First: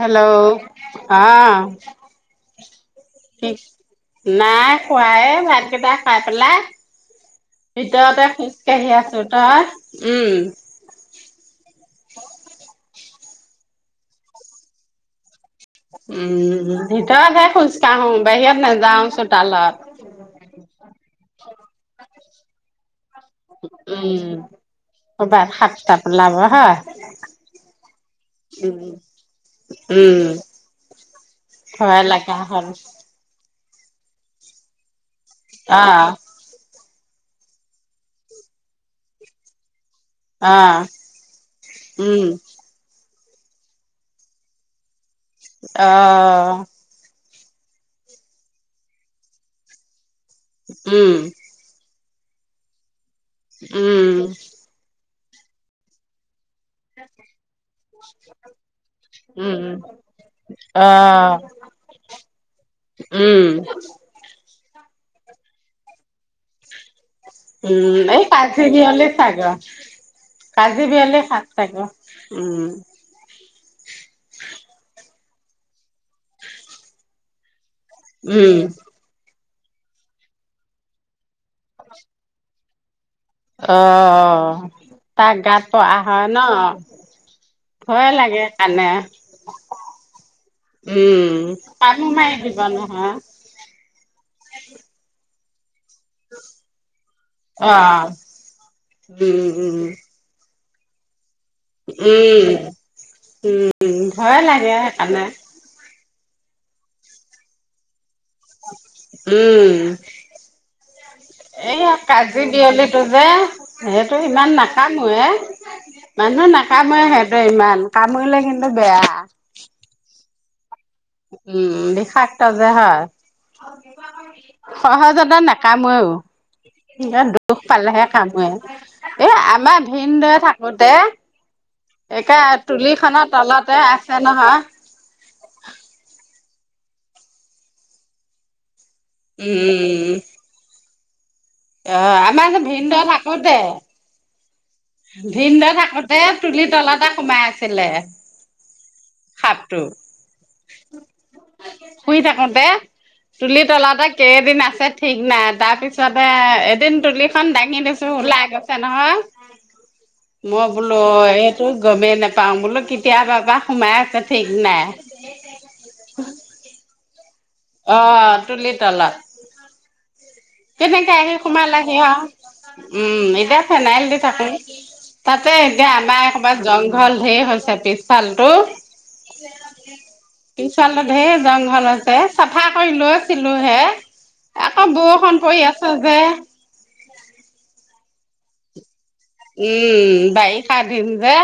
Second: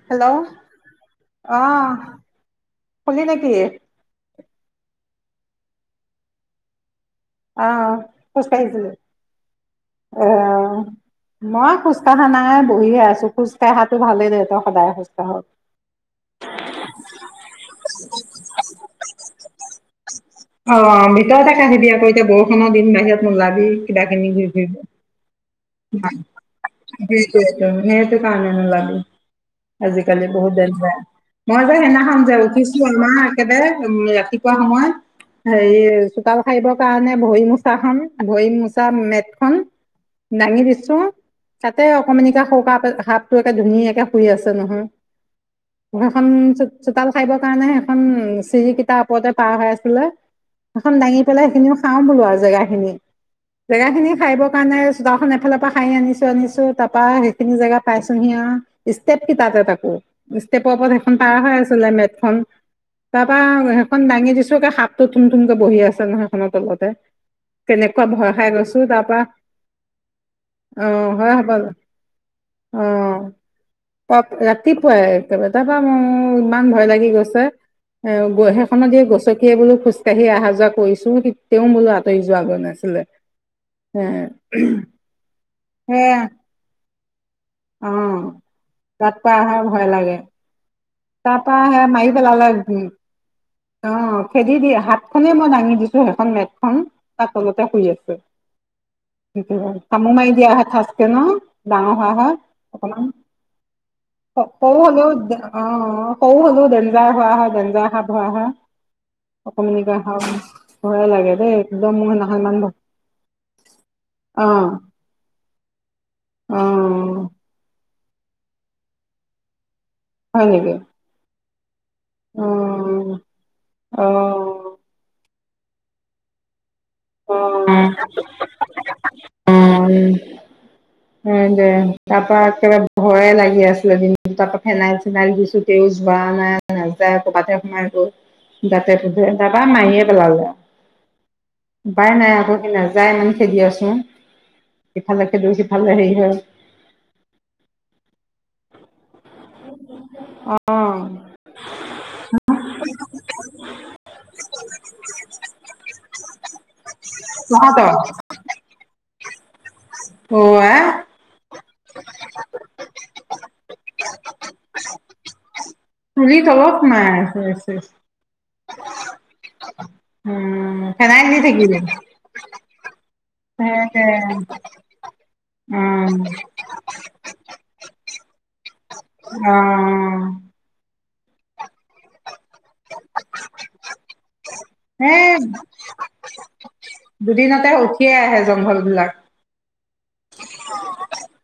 Hello? অহ, আহ শুলি কি নেকি নাই হোৱা এ ভাতকেইটা খাই পেলাই আহ ভিতৰতে খোজকাঢ়ি আছো, তই? উম অহ, মই খোজ কঢ়া নাই বহিহে আছো। খোজ কঢ়াটো ভালেই দে তই সদায় খোজকাঢ়। উম ভিতৰতহে খোজ কাঢ়ো বাহিৰত নাযাও চোতালত। হয় । অ ভিতৰতে কাঢ়িবি আক এতিয়া বৰষুৰ দিন বাহিৰত নোলাবি উম কিনাকিনি ঘূৰি ফুৰিবি ক'ৰবাত সাতটা ওলাব হয় সেইটোৱেটো, সেইটো কাৰণে উম নোলাবি উম ।আজিকালি বৰ দেনযাৰ ।মই যে ভয় সেইদিখন লগা যে হ'ল উঠিছো আমাৰ দে উম ৰাতিপুৱা সময়ত হেই অ চুতাল হায়িব কাৰণে ভৰি মোচা খ ভৰি মোচা মেটখন অ দাঙি দিছো, তাতে উম অকমানিকা সৰুকে সাপ টো একে ধুনীয়াকে শুই আছে নহয় অ খাইৰ কাৰণে এখন চিৰিকেইটাৰ ওপৰতে পাৰ হৈ আছিলে। এখন উম দাঙি পেলাই সেইখিনিও সাপ ওলোৱা জেগাখিনি জেগা খিনি উম সাইব কাৰণে চোতালখন এফালৰ পৰা খাই আনিছো আও তাপা সেইখিনি জেগা পাইছোহি আও, ষ্টেপ উম কেটাতে তাকো। ষ্টেপৰ অ ওপৰত সেইখন পাৰ হৈ আছিলে মেট খন, তাৰপা উম আও সেইখন দাঙি দিছো সাপটো থুমথুমকে বহি আছে নহয় সেখনৰ তলত। উম এই পাইচে বি হলে তাৰপা চাগে কাজি অ বিয়ালি হয় শাত হব থাকে উম প ৰাতিপুৱাই একেবাৰে তাপা অ ইমান ভয় লাগি গৈছে, [inaudible] এ উম, সেইখনত দিয়ে গছকি। সে বোলো খোজকাঢ়ি অহা যোৱা কৰিছো। তেওঁ বোলো আটৈ জোৱাগৈ নাই ছিলে অ তাক গাত পা সে হয় ন অ ভয়ে লাগে কাণে। তাত পৰা আহে ভয় লাগে উম। তাৰ পৰা আহে পানী মাৰি পেলালে দিব নহয়, অ খেদি দিয়ে হাতখনে মই নঙ। উ স মেট খ তাৰ তলতে শুই অ'। আছে উম, উম। তামো মাৰি দিয়া হলে। থাচকে ন? ডাঙৰ হোৱা হয় অকমান উম ভয়ে লাগে আই সেইকাৰণে। সৱো হলেও ডেঞ্জাৰ হোৱা হয় ডেঞ্জাৰ সাপ হোৱা হয় উম অকমানিকে শাক ভয়ে লাগে দেই একদম এইয়া মোৰ সেইদিনাখন কাজি ইমান ভয় বিয়লিটো যে, সেইটো অ ইমান নাকামোয়ে, মানুহ অ নাকাময়ে সেইটো ইমান। কামুৰিলে কিন্তু বেয়া। হয় নেকি? উম দে শাক্ত অ যে হয় অ সহজতে নে কামুউৱেও অ দুখ পালেহে কামোৱে। এ আমাৰ ভিনদৰে থাকোতে তাৰ একে পৰা একেবাৰে তুলিখনৰ ভয়ে লাগি তলতে আছিলে আছে দিনটো। নহয় তাপৰা ফেনাইল-চেনাইল দিছো। তেউজ বা নাই নাযায় ক'ৰবাতে সোমায় গৈ ফুটা তাপা মাইয়ে পেলালে। অ উপাই নাই আমাৰ আকৌ যে স ভিনদেউ নাযায়, মানে থাকোতে খেদি আছোঁ। ভিনদেউ থাকোতে তুলি তলতে সোমাই আছিলে সাপ। অ শুই থাকোতে তুলি তলাতে কেইদিন আছে ঠিক নাই। তাৰ পিছত তে দুদিন তুলিখন দাঙি তহঁতৰ দিছো, ওলাই গৈছে নহয়। উ অ মই আই বোলো এ ত গমেই নাপাও বোলো কেতিয়াবাবা সোমাই আছে ঠিক নাই। তুলি তলত সোমাই আছে ইচ ইচ অ তুলি তলত। উম, কেনেকে ফেনাইল আহি দি সোমাল থাকিবি। আহি আও। উম, এতিয়া ফেনাইল দি থাকো। তাতে এতিয়া উম, আমাৰ কবা জং ঘল ধেই হৈছে পিছফাল অ। ঢেৰ জংঘল আছে কথা কৈ লৈছিলো হে। আকৌ এ বৰষুণ পৰি আছে যে। দুদিনতে উঠিয়ে আহে জংঘল বিলাক। উম বাইখা দিন যে।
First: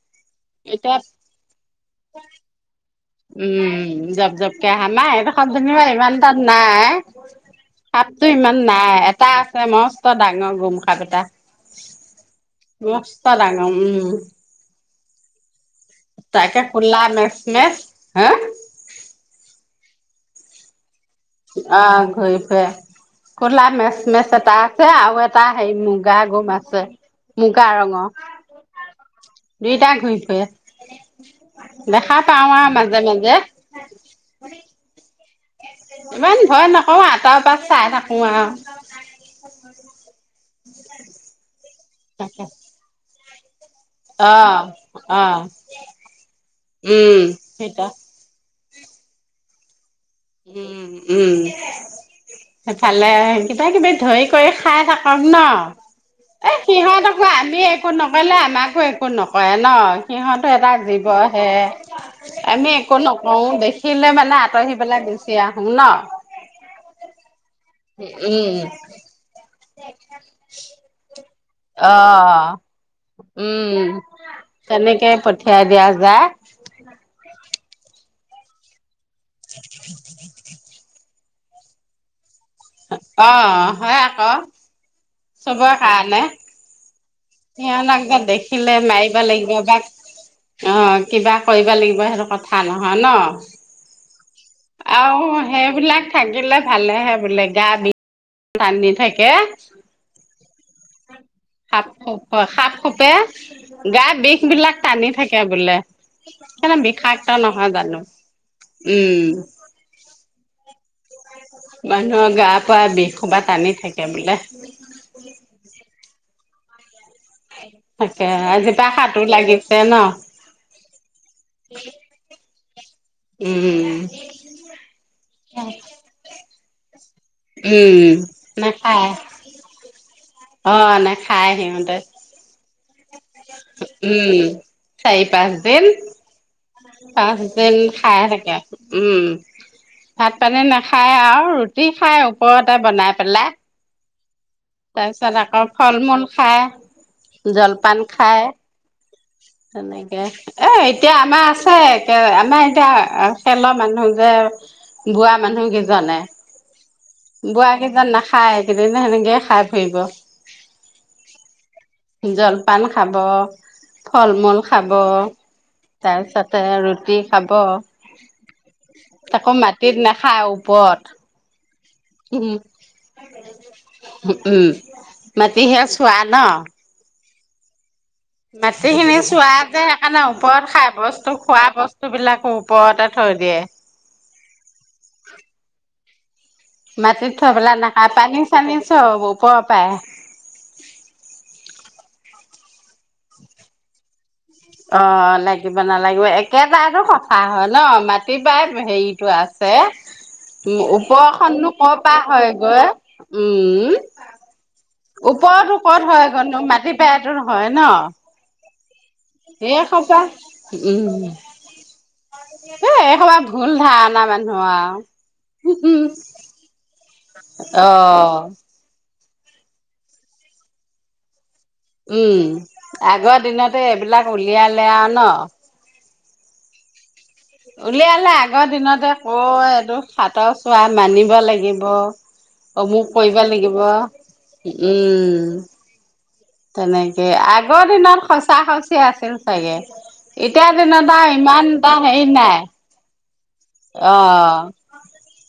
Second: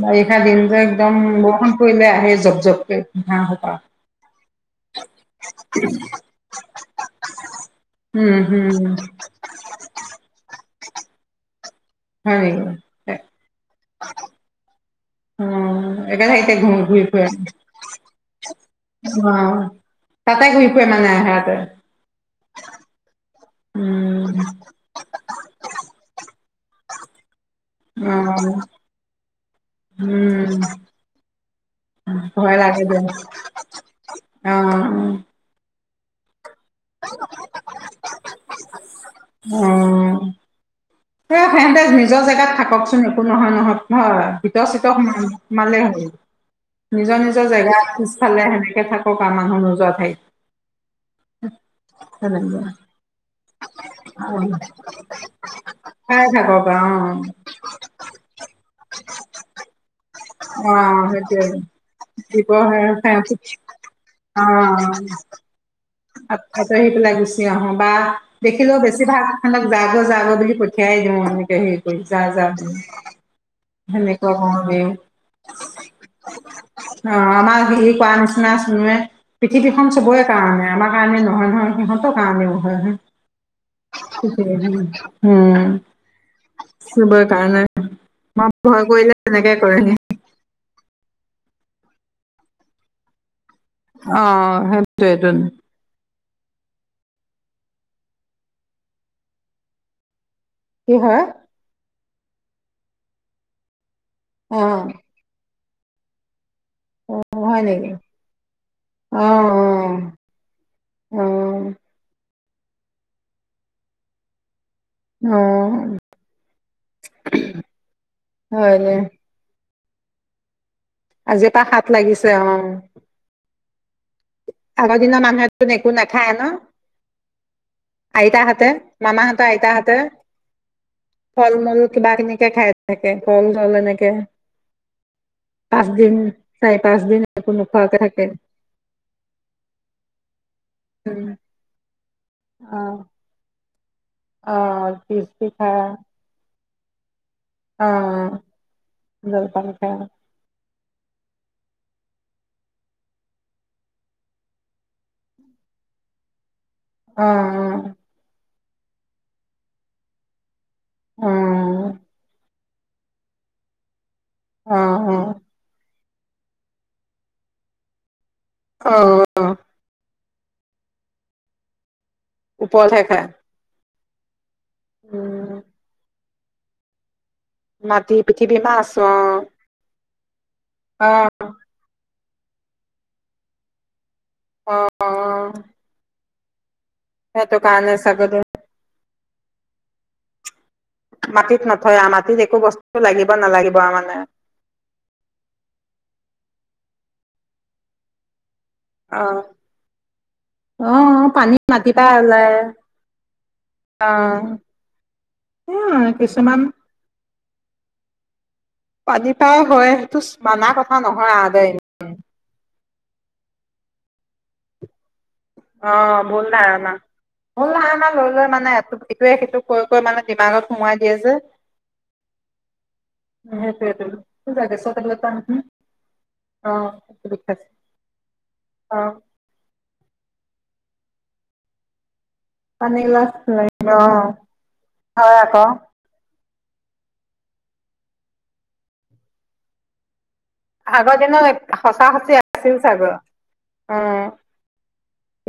বাৰিষা দিন যে এতিয়া একদম বৰষুণ পৰিলে আহে জপ জপকৈ ঘাঁহ সোপা। কে আহা নাই তুমিও ইমান তাত নাই। সাপটো উম, ইমান হুম, নাই, এটা আছে মস্ত ডাঙৰ গোম সাপ এটা হয় নেকি? মস্ত ডাঙৰ, উম। উম! একেলগে তাকে ঘুম কোলা ঘুৰি ফুৰে, মেচ মেচ হা অ'! তাতে ঘূৰি ফুৰে মানে। সিহঁতে। অ' ঘূৰি ফুৰে, কলা মেচ উম, মেচ এটা আছে আৰু এটা হেৰি মুগা গোম মাছে ছে। মুগা ৰঙৰ, অ', দুইটা ঘূৰি উম, ফুৰে, দেখা ভয় পাও আৰু লাগে দে। মাজে মাজে। অ', ইমান ভয় নকওঁ আৰু, তলৰ পৰা চাই থাকোঁ আৰু। হে নিজৰ তাকে জেগাত থাককচোন একো নহয় নহয়! হয়, অ', বিত চিত সো অ'। সোমালেই হ'ল, উম, নিজৰ নিজৰ সেইটো জেগাত পিছফালে সেনেকে থাকক আমাক [unintelligible] উম উম, তেনেকুৱা সেফালে কিবা কিবি ধৰি কৰি অ, খাই থাকক ন। খাই এ থাকক আৰু সিহঁতকো অ আমি একো নকৰিলে আমাকো একো নকৰে ন, সিহঁতো এটা অ জীৱ সেইটোৱে হে, দিব আমি হে একো সিহঁতি নকৰোঁ। দেখিলে মানে আঁতৰি পেলাই গুচি আহোঁ ন। আ খাইত আহি পেলাই গুচি আহোঁ বা উম। দেখিলেও বেছিভাগ যাব যাব বুলি পঠিয়াই দিওঁ মানে হেৰি অ কৰি যা, যা, উম সেনেকুৱা কওঁ গে, তেনেকে পঠিয়াই দিয়া যায়। অ আমাক কোৱা নিচিনা শুনোৱে পৃথিৱীখন চবৰে কাৰণে কাৰণে নহয় নহয় সিহঁতৰ কাৰণেও হয় অ' হয় আকৌ, চবৰ চবৰ কাৰণে কাৰণে [unintelligible] মই দেখিলে ভয় কৰিলে মাৰিবা তেনেকে লাগিব বা, কৰে। অ'! কিবা কৰিব লাগিব, সেইটো কথা নহয় ন। অ' আৰু সেইটোৱেটো। সেইবিলাক থাকিলে ভালেহে বোলে, গা [unintelligible] থাকে। কি হয়? সাপ সাপ খোটে গা বিষ অ বিলাক টানি থাকে বোলে। সেই কাৰণে বিষাইছেও হয় নহয় নেকি জানোঁ। অ উম! অ অ অ মানুহৰ গা পৰা বিষ সোপা টানি থাকে বোলে। উম! তাকে, হয় আজিপা দে সাতো লাগিছে ন! আজিৰ পৰা সাত লাগিছে, অ'! উম! আগৰ দিনৰ মানুহেতো একো নাখায়ে ন? উম। আইতা হতে, নাখায় মামা হতৰ আইতা হতে। অ' নাখায় ফল মূল সিহঁতে কিবাখিনিকে খাই থাকে, ফল ছল এনেকে, উম। পাঁচ দিন, চাৰি পাঁচ দিন একো নোখোৱাকে থাকে। উম ভাত পানী নাখায় উম আৰু, ৰুটি খাই ওপৰতে অ বনাই পেলাই। অ তাৰপিছত পিচি আকৌ, খা ফল মূল খায়। অ জলপান খায়। জলপান খা তেনেকে এ, এতিয়া আমাৰ আছে, আমাৰ এতিয়া খেলৰ মানুহ যে, বোৱা মানুহ কেইজনে। বোৱাৰ অ', কেইজন নাখায়। সেইদিনা সেনেকৈয়ে খাই ফুৰিব। অ', জল পান খাব। ফল মূল খাব। অ', তাৰপিছতে ৰুটি খাব। অ', আকৌ মাটিত না খাই ওপৰত। উপৰলে খায়? উম! উম, উম, মাটিহে চোৱা। ন মাটি পৃথিৱী বাকী মাছ খিনি অ', চোৱাতে। আ ন। ওপৰত খাই অ', বস্তু খোৱা বস্তু বস্তু বিলাকো ওপৰতে থৈ দিয়ে। অ। মাটিত থৈ সেইটো পেলাই কাৰণে নাখায়। ছাগলী পানী চানি চব ওপৰৰ পায়। মাটিত নথয় মাটিত একো বস্তু লাগিব নালাগিব মানে। অ লাগিব নালাগিব একেটায়েটো কথা হয় ন মাটিত পাই হেৰিতটো অ', আছে উ অ', পানী ওপৰখনো ক মাটি পৰা ওলাই হয় গৈ উম অ'। ওপৰতো কত উম, হয় গৈনো কিছুমান মাটি পা হয় ন। পানী পাই এই হয় সেইটো সোপা মানা কথা উম, নহয় আ দে। এ এসবাৰ ভুল ধাৰণা মানুহৰ আৰু। অ ভুল ধাৰণা ভুল ধাৰণা লৈ অ', লৈ মানে সেইটোৱে সেইটো কৈ কৈ মানে ডিমাগত সোমোৱাই দিয়ে যে। উম আগৰ দিনতে এইবিলাক সেইটোৱেটো উলিয়ালে গেছৰ আৰু টেবলেটটো ন। আনিবি অ। বিষাইছে উলিয়ালে আগৰ দিনতে অ' ক' এইটো সাতৰ চোৱা মানিব লাগিব। পানী অমোক এগিলাচ কৰিবা লাগিব অ' হয় উম। আকৌ তেনেকে আগৰ দিনত সঁচা সচি আছিল চাগে। এতিয়াৰ দিনত আগৰ আৰু ইমানটা সঁচা হেৰি সচি নাই। আছিল চাগৈ অ। উম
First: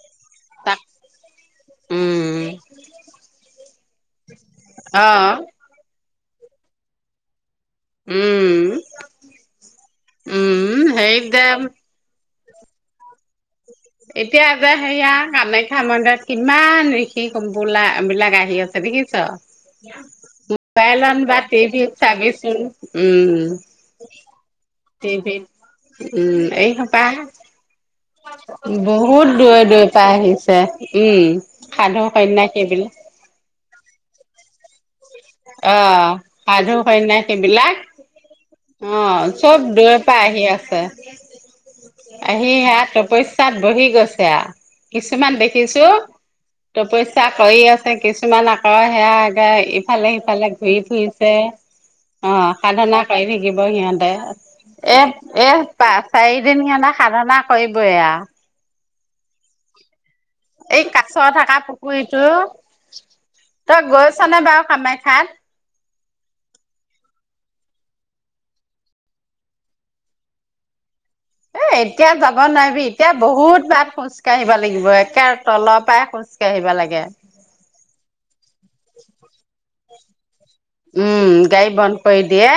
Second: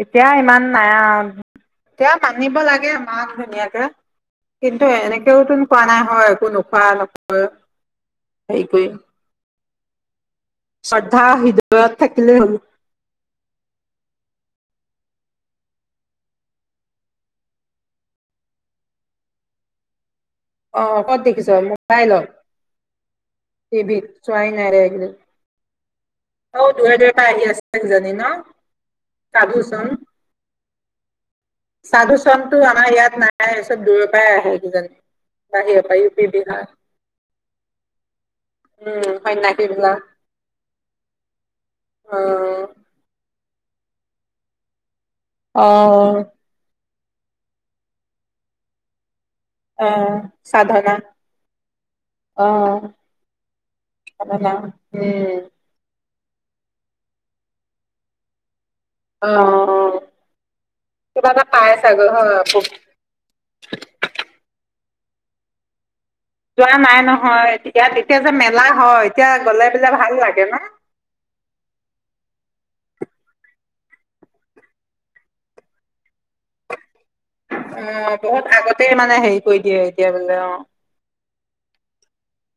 এতিয়া ইমান তাক নাই আৰু এতিয়া উম মানিব লাগে মান ধুনীয়াকে কিন্তু অ এনেকেওতুন কোৱা নাই হয় নোখোৱা নক সেই উম উম হেৰিত শ্ৰদ্ধা যে হৃদয়ত থাক [unintelligible] এতিয়া যে সেয়া কামাখ্যা মন্দিৰত কিমান ঋষি ক্পোলা বিলাক আহি আছে দেখিছ। অ' মোবাইলত ক'ত বা দেখিছ টিভিত মোবাইলত চাবিচোন উম টিভিত চোৱাই নাই দে এইকেইদিন টিভিত উম অ' দূৰে এইসপাহ দূৰে পৰা আহি আছে কিজানি ন বহুত দূৰে দূৰে পাই আহিছে। যে উম। সাধু চাধু সন্যাসী চামতটো আমাৰ বিলাক ইয়াত নাই চব দূৰৰ পৰাই আহে। উ [unintelligible] অ! সাধু, সন্যাসীবিলাক, অ উম চব সন্যাসী দূৰে বিলাক পৰা আহি আছে। আহি উম। সেইয়াত তপস্যা তাত বহি গৈছে আও। কিছুমান দেখিছোঁ অ'। তপস্যা কৰি আছে, কিছুমান আকৌ সেয়া আগে অ' ইফালে-সিফালে ঘূৰি সাধনা ফুৰিছে, অ অঁ! সাধনা কৰি থাকিব সিহঁতে। সাধনা উম এহ-এহ পা চাৰিদিন সিহঁতে সাধনা কৰিবই আৰু। অ'। এই কাছ কিবা এটা থকা পাই চাগৈ পুখুৰীটো, হয় তই গৈছানে বাৰু কামাখ্যা সাত যোৱা নাই নহয় এতিয়া, তেতিয়া যে মেলা হয়। এতিয়া গলে বোলে ভাল লাগে ন? এ এতিয়া যাব নোৱাৰিবি, এতিয়া বহুত বাট খোজ কাঢ়িব লাগিব একে তলৰ পৰাই খোজকাঢ়ি উম! বহুত আগতেই মানে হেৰি কৰি দিয়ে। এতিয়া বে [unintelligible] অ উম! গা়ড়ী বন্ধ কৰি দিয়ে।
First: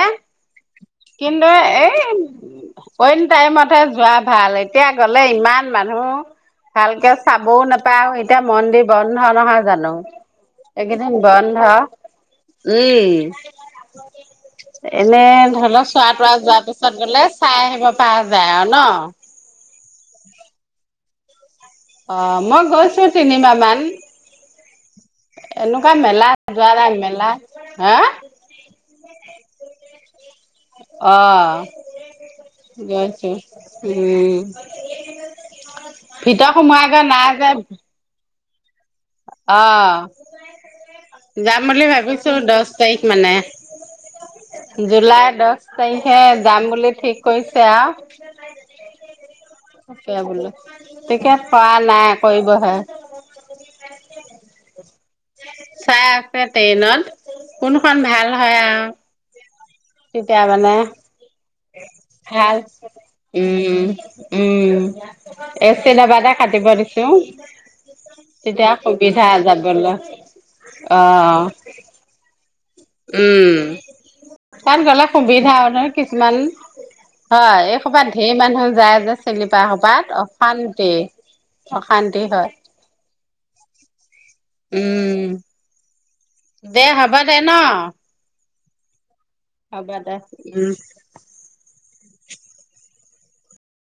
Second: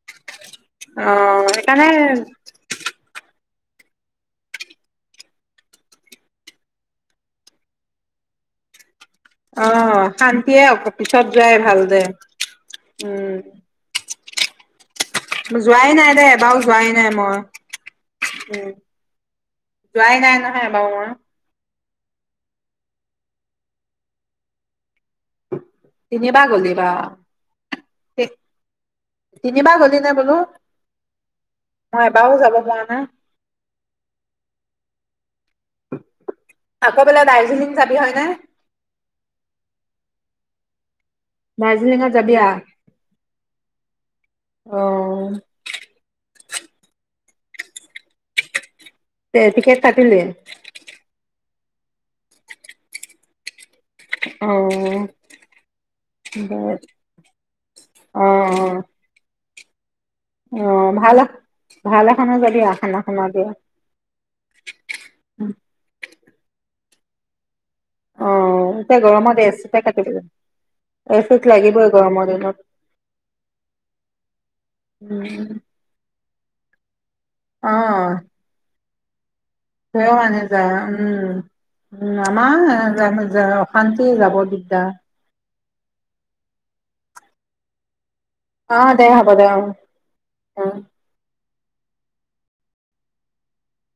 অ' কিন্তু সেইকাৰণে এই [unintelligible] টাইমত হে যোৱা ভাল, এতিয়া গ'লে ইমান মানুহ, ভালকে চাবও নাপাওঁ, এতিয়া মন্দিৰ বন্ধ নহয় জানো অ' শান্তিয়ে এইকেইদিন পিছত যোৱাই বন্ধ। ভাল দে উম! এনে ধৰি লক যোৱাই নাই দে চোৱা-তোৱা এবাৰো যোৱাৰ যোৱাই পিছত নাই গ'লে মই চাই আহিব পৰা যায় উম, আৰু ন? যোৱাই নাই নহয় এবাৰু মই। অ! মই গৈছোঁ তিনিবাৰমান। এনেকুৱা তিনিবাৰ মেলাত যোৱা গ'লি বা নাই, মেলা হা! তিনিবাৰ গলি নে বোলো? অ! মই এবাৰো যাব পৰা নাই গৈছোঁ । উম! ভিতৰত সোমোৱা আকৌ গৈ বোলে নাই যে। দাৰ্জিলিং যাবি হয়নে আহ! যাম বুলি দাৰ্জিলিঙত যাবি ভাবিছোঁ আ দহ তাৰিখমানে, জুলাই দহ তাৰিখে যাম বুলি ঠিক কৈছে আও। তে টিকেট কাটিলি সেয়া বোলে [inaudible] টিকেট কৰা নাই কৰিবহে। অঁ! চাই আছে ট্ৰেইনত কোনখন ভাল হয় আৰু? তেতিয়া মানে অহ ', ভাল ভাল এখনো য দিয়া আখানাখন দিও। উম, উম', এ চ নবাদা কাটিব দিছ। ক অহ ', এতিয়া গৰমত এছ কাট ল এচ লাগিবই গৰমৰ দিনত। উ', তাত গলে উম, সুবিধা হয় ন কি কিমান। হয় এই কবাত ধেৰ মানুহ যায় যে চিলিপা সোপাত সও মনি যা অশান্তি উম - উম অশান্তি হয় আমাৰ অশান্তি যাব দিগদাৰ। উম দে হ'ব দে ন। অহ ', দে হ হ'ব দে উম',